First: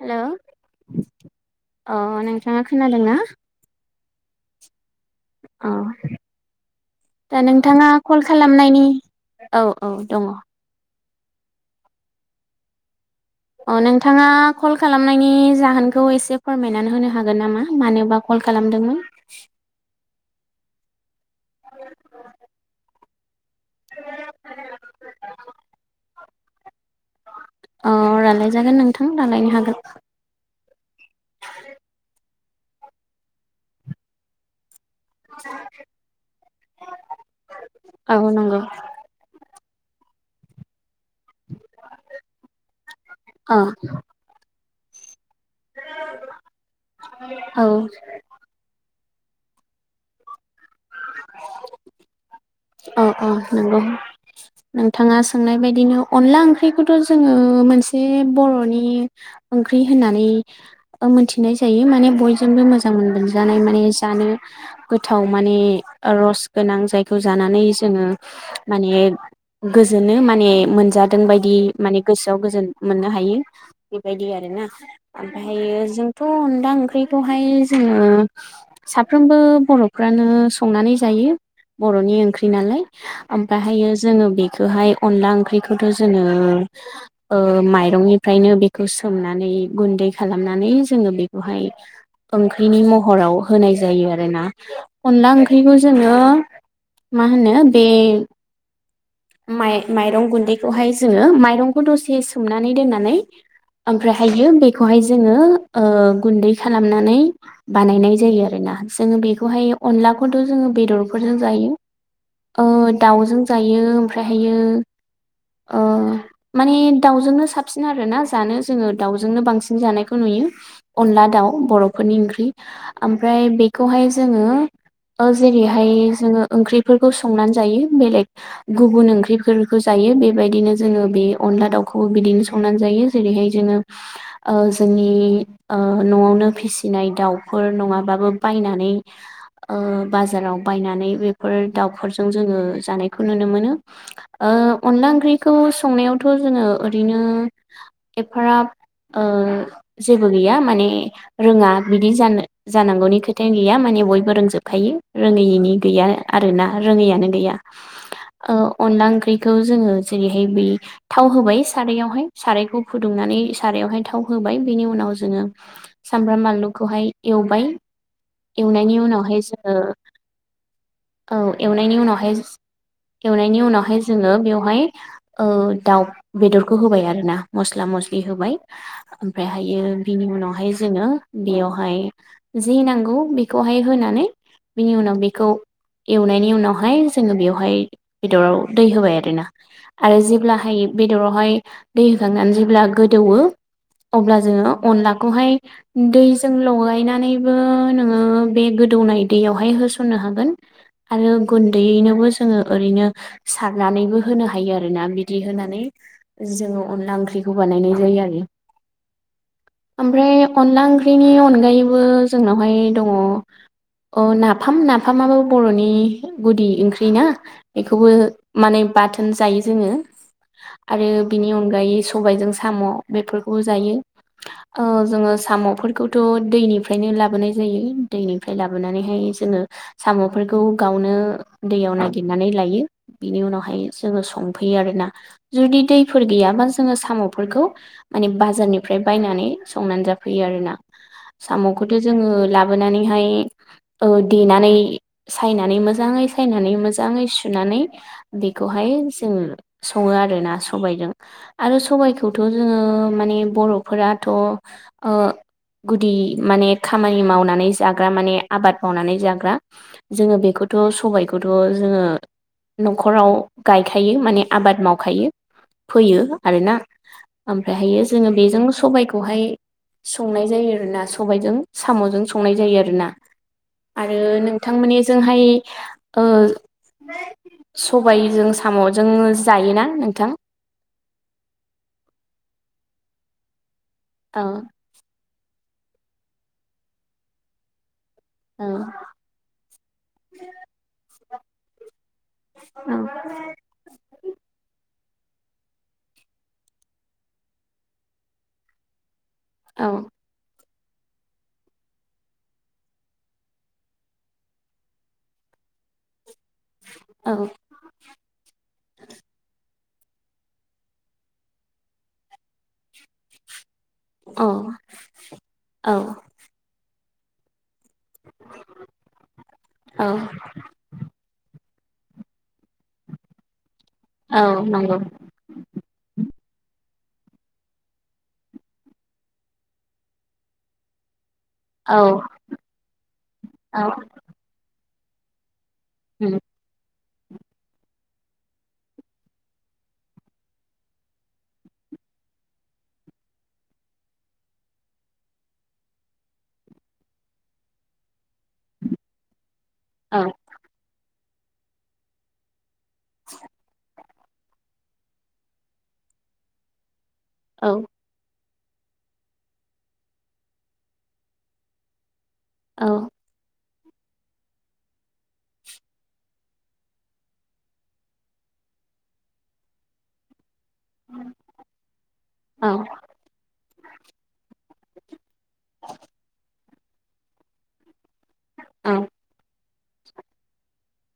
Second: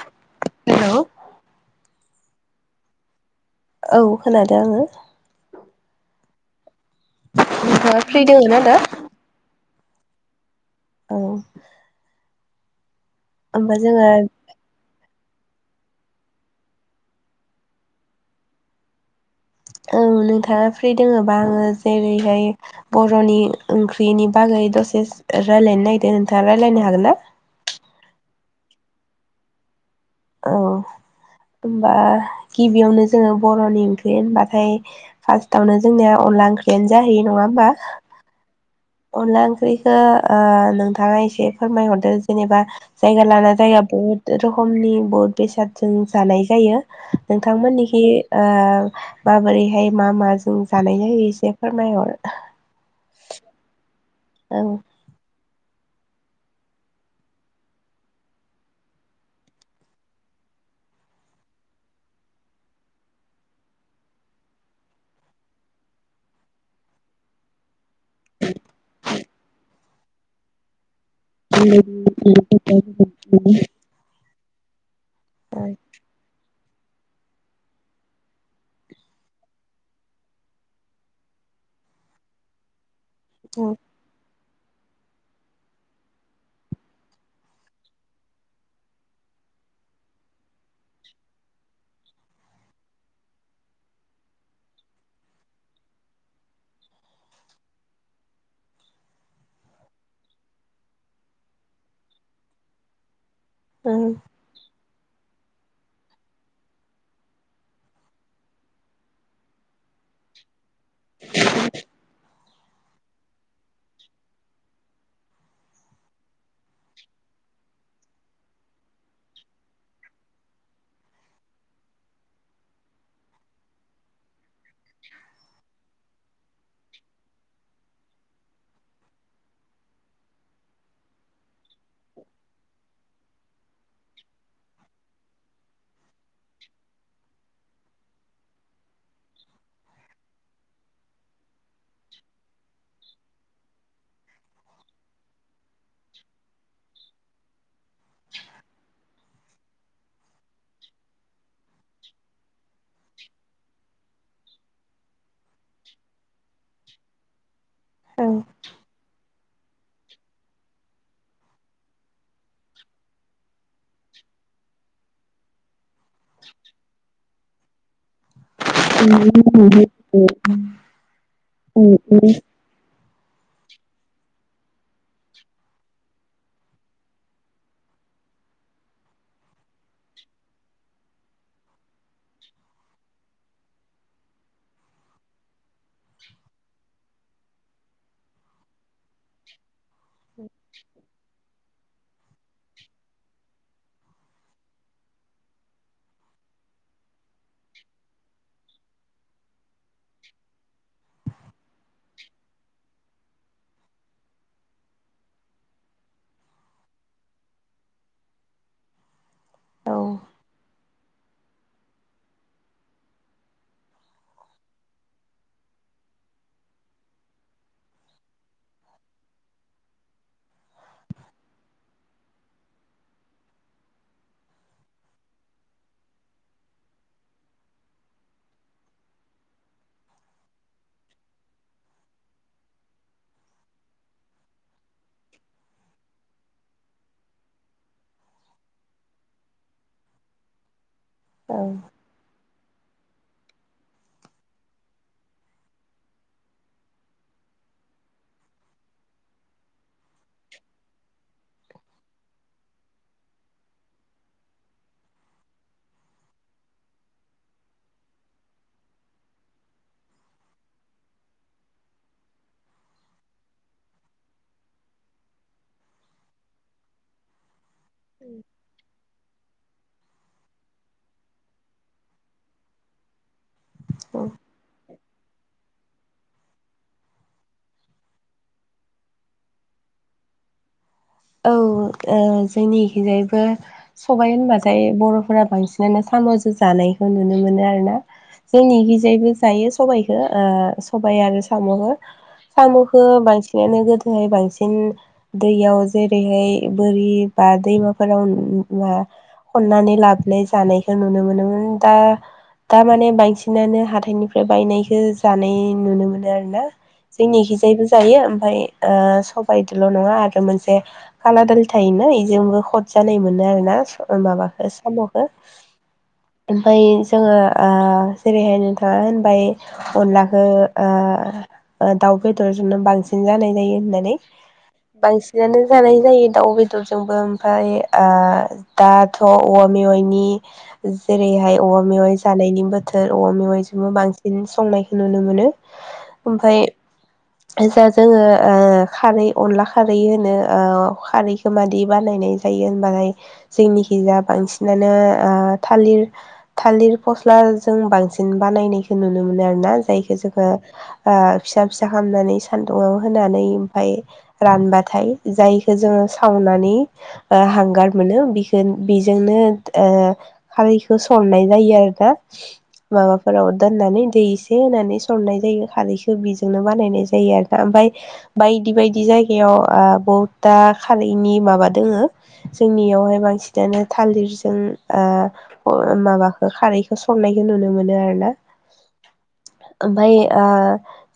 हेल' अ हेलौ नोंथाङा खोनादोंना? औ खोनादों आङो। अ दा नोंथाङा फ्रि कल दोङो ना दा? खालामनायनि औ औ दङ। औ अ होमबा जोङो नोंथाङा औ कल खालाम नायनि जाहोनखौ एसे फोरमायनानै होनो हागोन नामा मानोबा कल खालामदोंमोन? औ नोंथाङा फ्रि दोङोबा आङो जेरैहाय बर'नि ओंख्रिनि बागै दसे रायलायनो नागिदों नोंथाङा रायलायनो हागोन ना? जागोन नोंथां रालायनो हागोन। औ होनबा गिबियावनो जोङो बर'नि ओंख्रि होनबाथाय फार्स्टआवनो जोंनिया अनला ओंख्रियानो जाहैयो नङा होमबा? औ नंगौ अनला ओंख्रिखौ ओ नों थाङा एसे फोरमायहरदो जेनेबा जायगा लाना औ जायगा बहुद रोखमनि बहुद बेसादजों जानाय जायो औ नोंथांमोननिखि ओ माबोरैहाय मा मा जों जानाय जायो एसे फोरमायहर। अ अ नंगौ औ नोंथाङा सोंनाय बायदिनो अनला ओंख्रिखौथ' जोङो मोनसे बर'नि ओंख्रि होननानै ओ मोनथिनाय जायो माने बयजोंबो मोजां मोनजानाय माने जानो गोथाव माने रस गोनां जायखौ जानानै जोङो माने गोजोनो‌ माने मोनजा दों बायदि माने गोसोआव गोजोन मोननो हायो बेबायदि आरोना ओमफायो जों थ' अनदां ख्रिखौहाय जोङो साफ्रोमबो बर'फ्रानो संनानै जायो। बर'नि ओंख्रि नालाय औ ओमफ्रायहायो जोङो बे खोहाय अनला ओंख्रिखौथ' जोङो ओ माइरंनिफ्रायनो बेखौ सोमनानै गुन्दै खालामनानै जोङो बेखौहाय ओंख्रिनि महराव होनाय जायो आरोना अनला ओंख्रिखौ जोंङो मा होनो बे माइ-माइरं गुन्दैखौहाय जोंङो माइरंखौ दसे सोमनानै दोननानै ओमफ्राय हाययो बे खौहाय जोंङो ओ गुैनदै खालामनानै बानायनाय जायो आरोना जोंङो बेखौहाय अनलाखौथ' जोंङो बेदरफोरजों जायो दाउजों जायो ओमफ्राय हायो ओ माने दाउजोंनो साबसिन आरोना जानो जोंङो दाउजोंनो बांसिन जानायखौ नुयो हायो अनला दाउ बर'फोरनि ओंख्रि ओमफ्राय बेखौहाय जोंङो ओ जेरैहाय जोंङो ओंख्रिफोरखौ संनानै जायो बेलेक गुबुन ओंख्रिफोरखौ जायो बेबायदिनो जोंङो बे अनला दाउखौबो बिदिनो संनानै जायो जेरैहाय जोंङो ओ जोंनि ओ नआवनो फिसिनाय दाउफोर नंङाबाबो बायनानै बाजाराव बायनानै बेफोर दाउखफोरजों जोंङो जानायखौ नुनो मोनो ओ अनला ओंख्रिखौ संनायाव थ' जोंङो ओरैनो एफाराब ओ जेबो गैया माने रोंङा बिदि जानो जानांगौनि खोथायानो गैया माने बयबो रोंजोबखायो रोङैनि गैना आरोना रोङैआनो गैआ ओ अनला ओंख्रि जोंङो जेरैहाय बे थाव होबाय साराइआवहाय सारायखौ फुुंदुंनानै सारायावहाय थाव होबाय बेनि उनाव जोंङो सामब्राम बानलुखौहाय एवबाय एवनायनि उनावहाय जोंङो औ एवनायनि उनावहाय एवनायनि उनावहाय जों जोंङो बेवहाय दाउ बेदरखौ होबाय आरोना मस्ला मस्लि होबाय ओमफ्रायहायो बिनि उनावहाय जोंङो बेयावहाय जि नांगौ बेखौहाय होनानै बेनि उनाव बे बेखौ एवनायनि उनावहाय जोंङो बेवहाय बेदराव दै होबाय आरोना आरो जेब्लाहाय बेदरावहाय दै होखांनानै जेब्ला गोदौओ अब्ला जोंङो अनलाखौहाय दैजों लगायनानैबो नोंङो बे गोदौनाय दैयावहाय हो होनो हागोन आरो गुन्दैयैनोबो जोंङो ओरैनो सारनानैबो होनो हायो आरोना ना बिदि होनानै जोंङो अनला ओंख्रिखौ बानायनाय जायो आरो [inaudible] औ ओमफ्राय अनला ओंख्रिनि अनगायैबो जोंनावहाय दंङ‌ अ ना नाफाम नाफामाबो बरनि गुदि ओंख्रि ना बेखौबो माने बाथोन जायो जोंङो आरो बिनि अनगायै सबायाइजों साम बेफोरखौबो जायो ओ जोंङो सामफोरखौथ दैनिफ्रायनो लाबोनाय जायो दैनिफ्राय लाबोनानैहाय जोंङो सामफोरखौ गावनो दैयाव नागिरनानै लायो बिनि उनावहाय जोंङो स सौफैयो आरोना जुदि दैफोर गैयाबा जोंङो सामफोरखौ माने बाजारनिफ्राय बायनानै संनानै जाफैयो आरोना औ सामखौथ जोंङो लाबोनानैहाय ओ‌ देनानै सायनानै मोजांङै सायनानै मोजांङै सुनानै बेखौहाय सङो आरोना सबायजों आरो सबायखौथ जोंङो माने बरफो राथ' गुदि माने खामानि मावनानै जाग्रा माने आबाद मावनानै जाग्रा जोंङो बेखौथ सबायखौथ जोंङो नखराव गायखायो माने आबाद मावखायो फैयो आरोना ओमफ्रायहायो जोंङो बेजों सबायखौहाय संनाय जायो आरोना सबायजों सामजों संनाय जायो आरोना। आरो औ नोंथांमोननिजोंहाय सबायजों सामजों जायोना नोंथां? औ जोंनिथिंजायबो सबाय औ होनबाथाय बरफोरा बांसिन [unintelligible] साम'जों जानायखौ नुनो मोनो आरोना। औ जोंनिखिजायबो जायो सबायखौ ओ सबाय आरो साम'खो। औ साम'खो बांसिनानो गोदोहाय बांसिन दैयाव जेरैहाय बोरि बा दैमाफोराव [unintelligible] खननानै औ लाबोनाय जानाय नुनो मोनोमोन दा दा माने बांसिनानो हाथाइनिफ्राय बायनायखो जानाय नुनो मोनो आरो। ना औ जोंनिखिजायबो जायो ओमफ्राय ओ सबायदोल' नङा आरो मोनसे कालादालि थायोना बेजोंबो खद जानाय मोनो आरो ना। ओ माबाखौ साम'खो, औ ओमफ्राय जोङो ओ जेरैहाय नोंथाङा होनबाय औ अनलाखो आ दाउ बेदरजोंनो बांसिन जानाय जायो होननानै औ नंगौ बांसिनानो जानाय जायो दाउ बेदरजोंबो ओमफ्राय आ दाथ' औवा मेवाइनि जेरैहाय औवा औ मेवाइ जानायनि बोथोर औवा औ मेवाइजोंबो बांसिन संनायखौ नुनो मोनो। उम ओमफ्राय जा जोङो खारै अनला खारै होनो खारैखौ मादि बानायनाय जायो होनबालाय जोंनिखिजा बांसिनानो आ थालिर थालिर फस्लाजों बांसिन बानाय नायखौ नुनो मोनो आरोना। जायखो औ जोङो आ फिसा फिसा खालामनानै सान्दुङाव होनानै ओमफाय रानबाथाय जायखो जोङो सावनानि औ हांगार मोनो बि जों बेजोंनो ओ खारैखौ सरनाय जायो आरोना। माबाफोराव दोननानै दै एसे होनानै सरनाय जायो खारैखौ बि दिनो बानायनाय जायो आरोना ओमफ्राय बायदि बायदि जायगायाव ओ दा खालिनि माबा दोङो, औ जोंनियावहाय बांसिनानो थालिरजों ओ अ माबाखौ खारैखौ संनायखौ नुनो मोनो आरो। ओ ओमफ्राय ओ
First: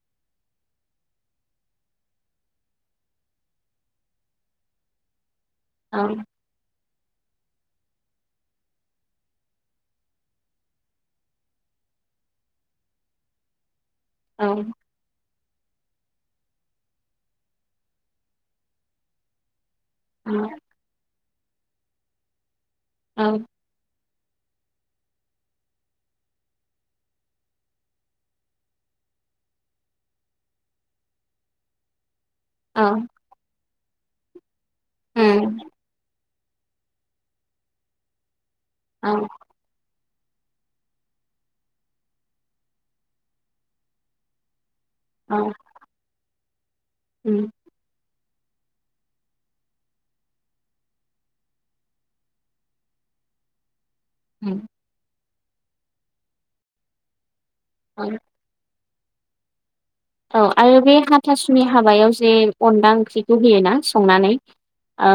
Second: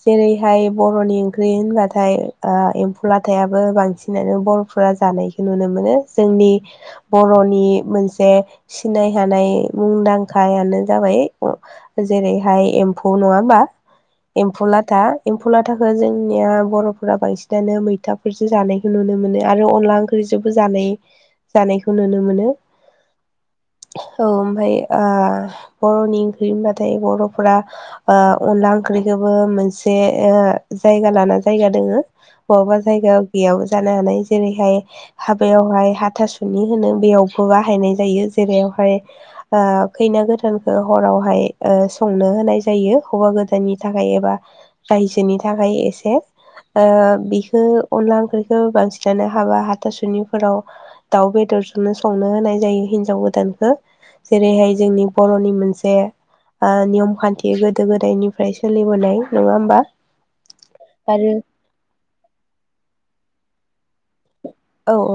जेरैहाय बर'नि ओंख्रि होनबाथाय ओ एम्फौ लाथायाबो बांसिनानो बर'फोरा जानाय नुनो मोनो, जोंनि बर'नि मोनसे सिनाय हानाय मुंदांखायानो जाबाय जेरैहाय एम्फौ नङा होमबा? औ दा एम्फौ लाथाखो जोंनिया बर'फोरा बांसिनानो मैथाफोरजो जानायखौ नुनो मोनो आ रो अनला उम ओंख्रिजोंबो जानाय जानायखौ नुनो मोनो। औ औ ओमफ्राय आ बर'नि ओंख्रि होनबाथाय बर'फोरा ओ अनला ओं ख्रिखौबो मोनसे ओ जायगा लाना जायगा दङो बहाबा जायगायाव गैयाबो जानो हानाय जेरैहाय हाबायावहाय हाथासुनि होनो बेयावबो बाहायनाय जायो। जेरैहाय ओ खैना गोदानखो हरावहाय ओ संनो होनाय जायो हौवा गोदाननि थाखाय एबा रायजोनि औ थाखाय एसे ओ उम बिखो अनला खो बांसिनानो हाबा हाथासुनिफोराव दाउ बेदरजोंनो संनो होनाय जायो हिनजाव गो दानखो उम जेरैहाय जोंनि बर'नि मोनसे ओ नियम खान्थि गोदो औ गोदायनिफ्राय सो सोलिबोनाय नङा होमबा? औ, आरो बे हाथासुनि हाबायाव जे अनला ओंख्रिखौ होयो ना संनानै? औ ओ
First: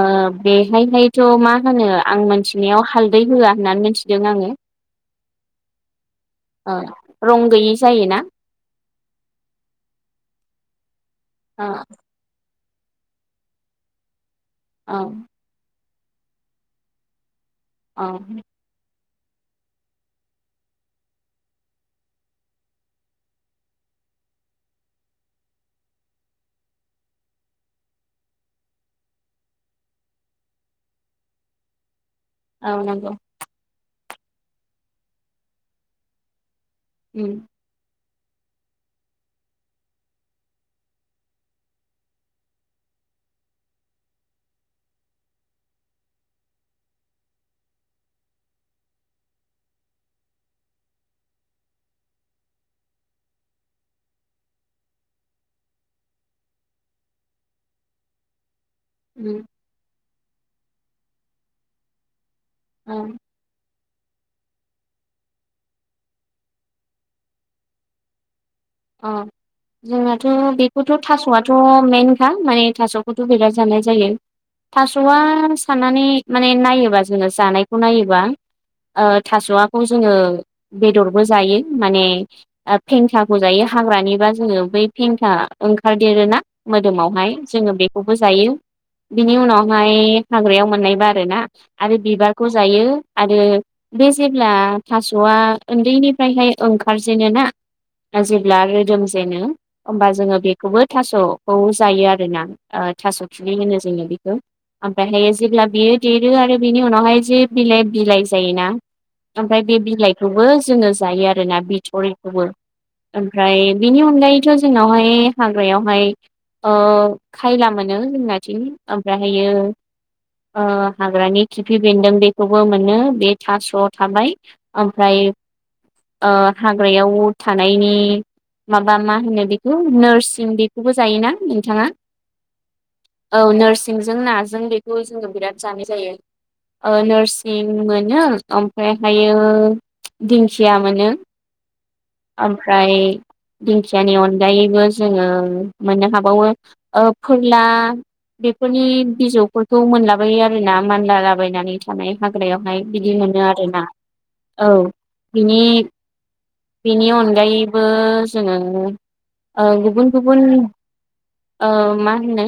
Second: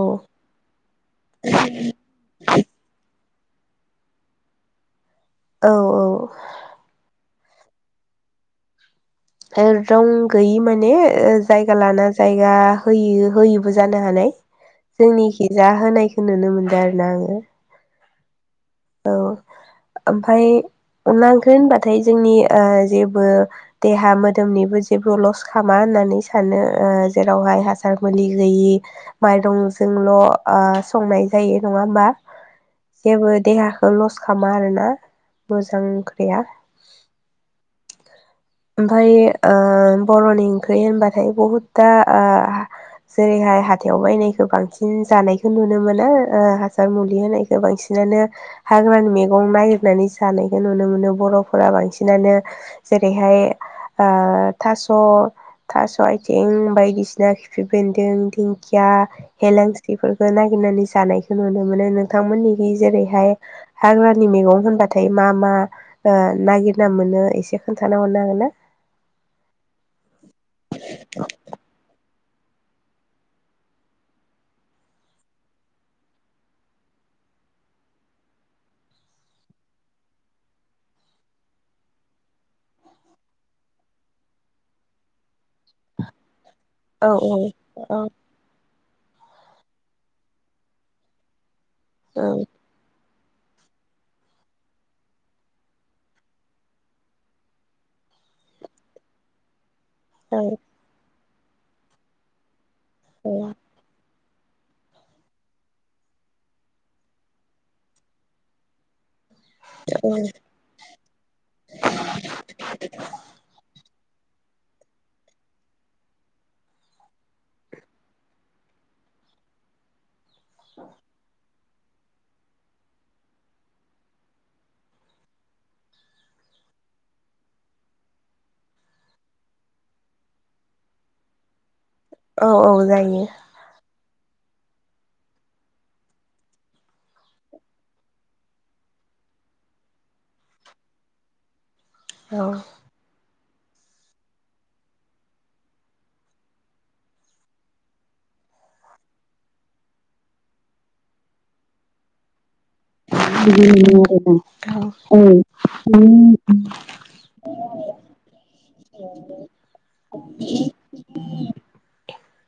बेहायहायथ' मा होनो आं मिथिनायाव हाल दै होआ होननानै मिथिदों आङो। औ औ। ओ रं गैयि जायोना? रं गैयि माने ओ जायगा लाना जायगा होयो होयोैबो जानो हानाय। औ जोंनिखि जा होनायखौ नुनो मोनदों आरोना आङो। औ। औ। ओमफाय अनला ओंख्रि होनबाथाय जोंनि ओ जेबो देहा मोदोमनि जेबो ल'स खामा होननानै सानो ओ जेराव हासार मुलि होयि माइरं जोंल' ओ संनाय जायो नङा होमबा? औ नंगौ। खौ ल'स खालामा आरोना मोजां ओंख्रिया। उम। ओमफफ्राय ओ बर'नि ओंख्रि होनबाथाय बहुद दा आह जेरैहाय हाथायाव बायनायखौ बांसिन जानायखौ नुनो मोनो ।ओ हासार मुलि होनायखौ बांसिन नानो हाग्रानि मैगं नागिरनानै जानायखौ नुनो मोनो बर'फोरा बांसिनानो। जेरै- बेहाय ओ थास' थास' आथिं बायदिसिना खिफि बेन्दों दिं खिया, उम हेलांसिफोरखौ नागिरनानै जानायखौ नुनो मोनो ।नों थांमोननिखै औ जेरैहाय हाग्रानि मैगं होनबाथाय मा मा ओ नागिरना मोनो एसे खोन्थाना हरनो हागोन ना? अ जोंनाथ' बेखौथ' थास'आथ' मेन हा माने थास'खौथ' बिराथ जानाय जायो थास'आ साननानै माने नायोबा जोङो जानायखौ नायोबा ओ थास'वाखौ जोङो बेदरबो जायो माने फेंखा बो जायो हाग्रानिबा जोङो बै फेेनखा ओंखारदेरोना? औ मोदोमावहाय औ जोङो बेखौबो जायो। बिनि उनावहाय हाग्रायाव मोननायबा आरो ना? आरो बिबारखौ जायो। आरो बे जेब्ला थास'आ उन्दैनिफ्रायहाय ओंखारजेनो ना? जेब्ला रोदोम जेनो होमबा औ जोङो बेखौबो थास'खौ जायो आरोना। ओ थास' औ खिनि होनो जोङो ओमफ्रायहायो जेब्ला बियो देरो आरो बेनि उनावहाय जे बिलाइ बिलाइ जायोना। ओमफ्राय बे बिलाइखौबो जोङो जायो आरोना बिथरिखौबो । ओमफ्राय बेनि अनगायैथ' जोंनावहाय हाग्रायावहाय ओ खायला मोनो जोंनाथिं ओमफ्रायहायो ओ हाग्रानि खिफि बेन्दों बेखौबो मोनो बे थास'आव थाबाय ओमफ्राय ओ हाग्रायाव थानायनि माबा मा होनो बेखौ नोरसिं बेखौबो जायोना नोंथाङा? औ औ जायो। जों नाजों बेखौ जोङो बिराद जानाय जायो। ओ नोरसिं मोनो ओमफ्रायहायो दिंखिया मोनो औ औ ओमफ्राय दिंखियानि अनगायैबो जोङो मोननो हाबावो फोरला बेफोरनि बिजौफोरखौ मोनलाबायो आरोना मानलालाबायनानै थानाय हाग्रायाव हायो बिदि मोनो आरोना बेखौनो । औ होनो बिनि बिनि अन अनगायैबो जोङो ओ गुबुन गुबुन ओ मा होनो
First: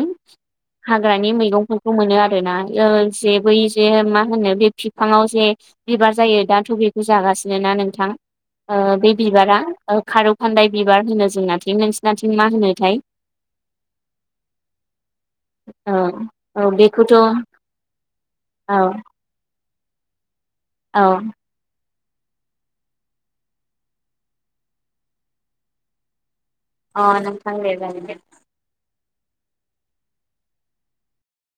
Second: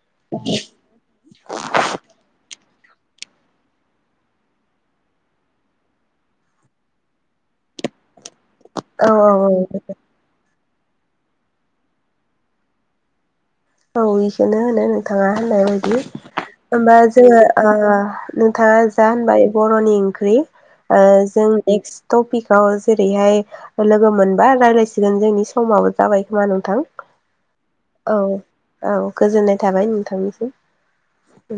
हाग्रानि मैगंफोरखौ मोनो आरोना। जे बै जे मा होनो बे फिफांआव जे बिबार जायो दाथ' बेखौ जागासिनो ना नोंथां बे बिबारा ओ खारौ खान्दाय बिबार होनो जोंनाथिं नोंसिनिथिं मा होनोथाय! औ बेखौनो होनो नोंथाङा होननाय औ बायदि। औ होमबा बेखौथ' औ जोङो ओ नोंथाङा जा होनबाय बर'नि ओंख्रै ओ औ जों एकस टपिकाव जेरैहाय लोगो मोनबा रायलायसिगोन जोंनि समाबो जाबाय। मा नोंथां अ नोंथां दे जागोन दे औ औ गोजोननाय थाबाय नोंथांनिसिम उम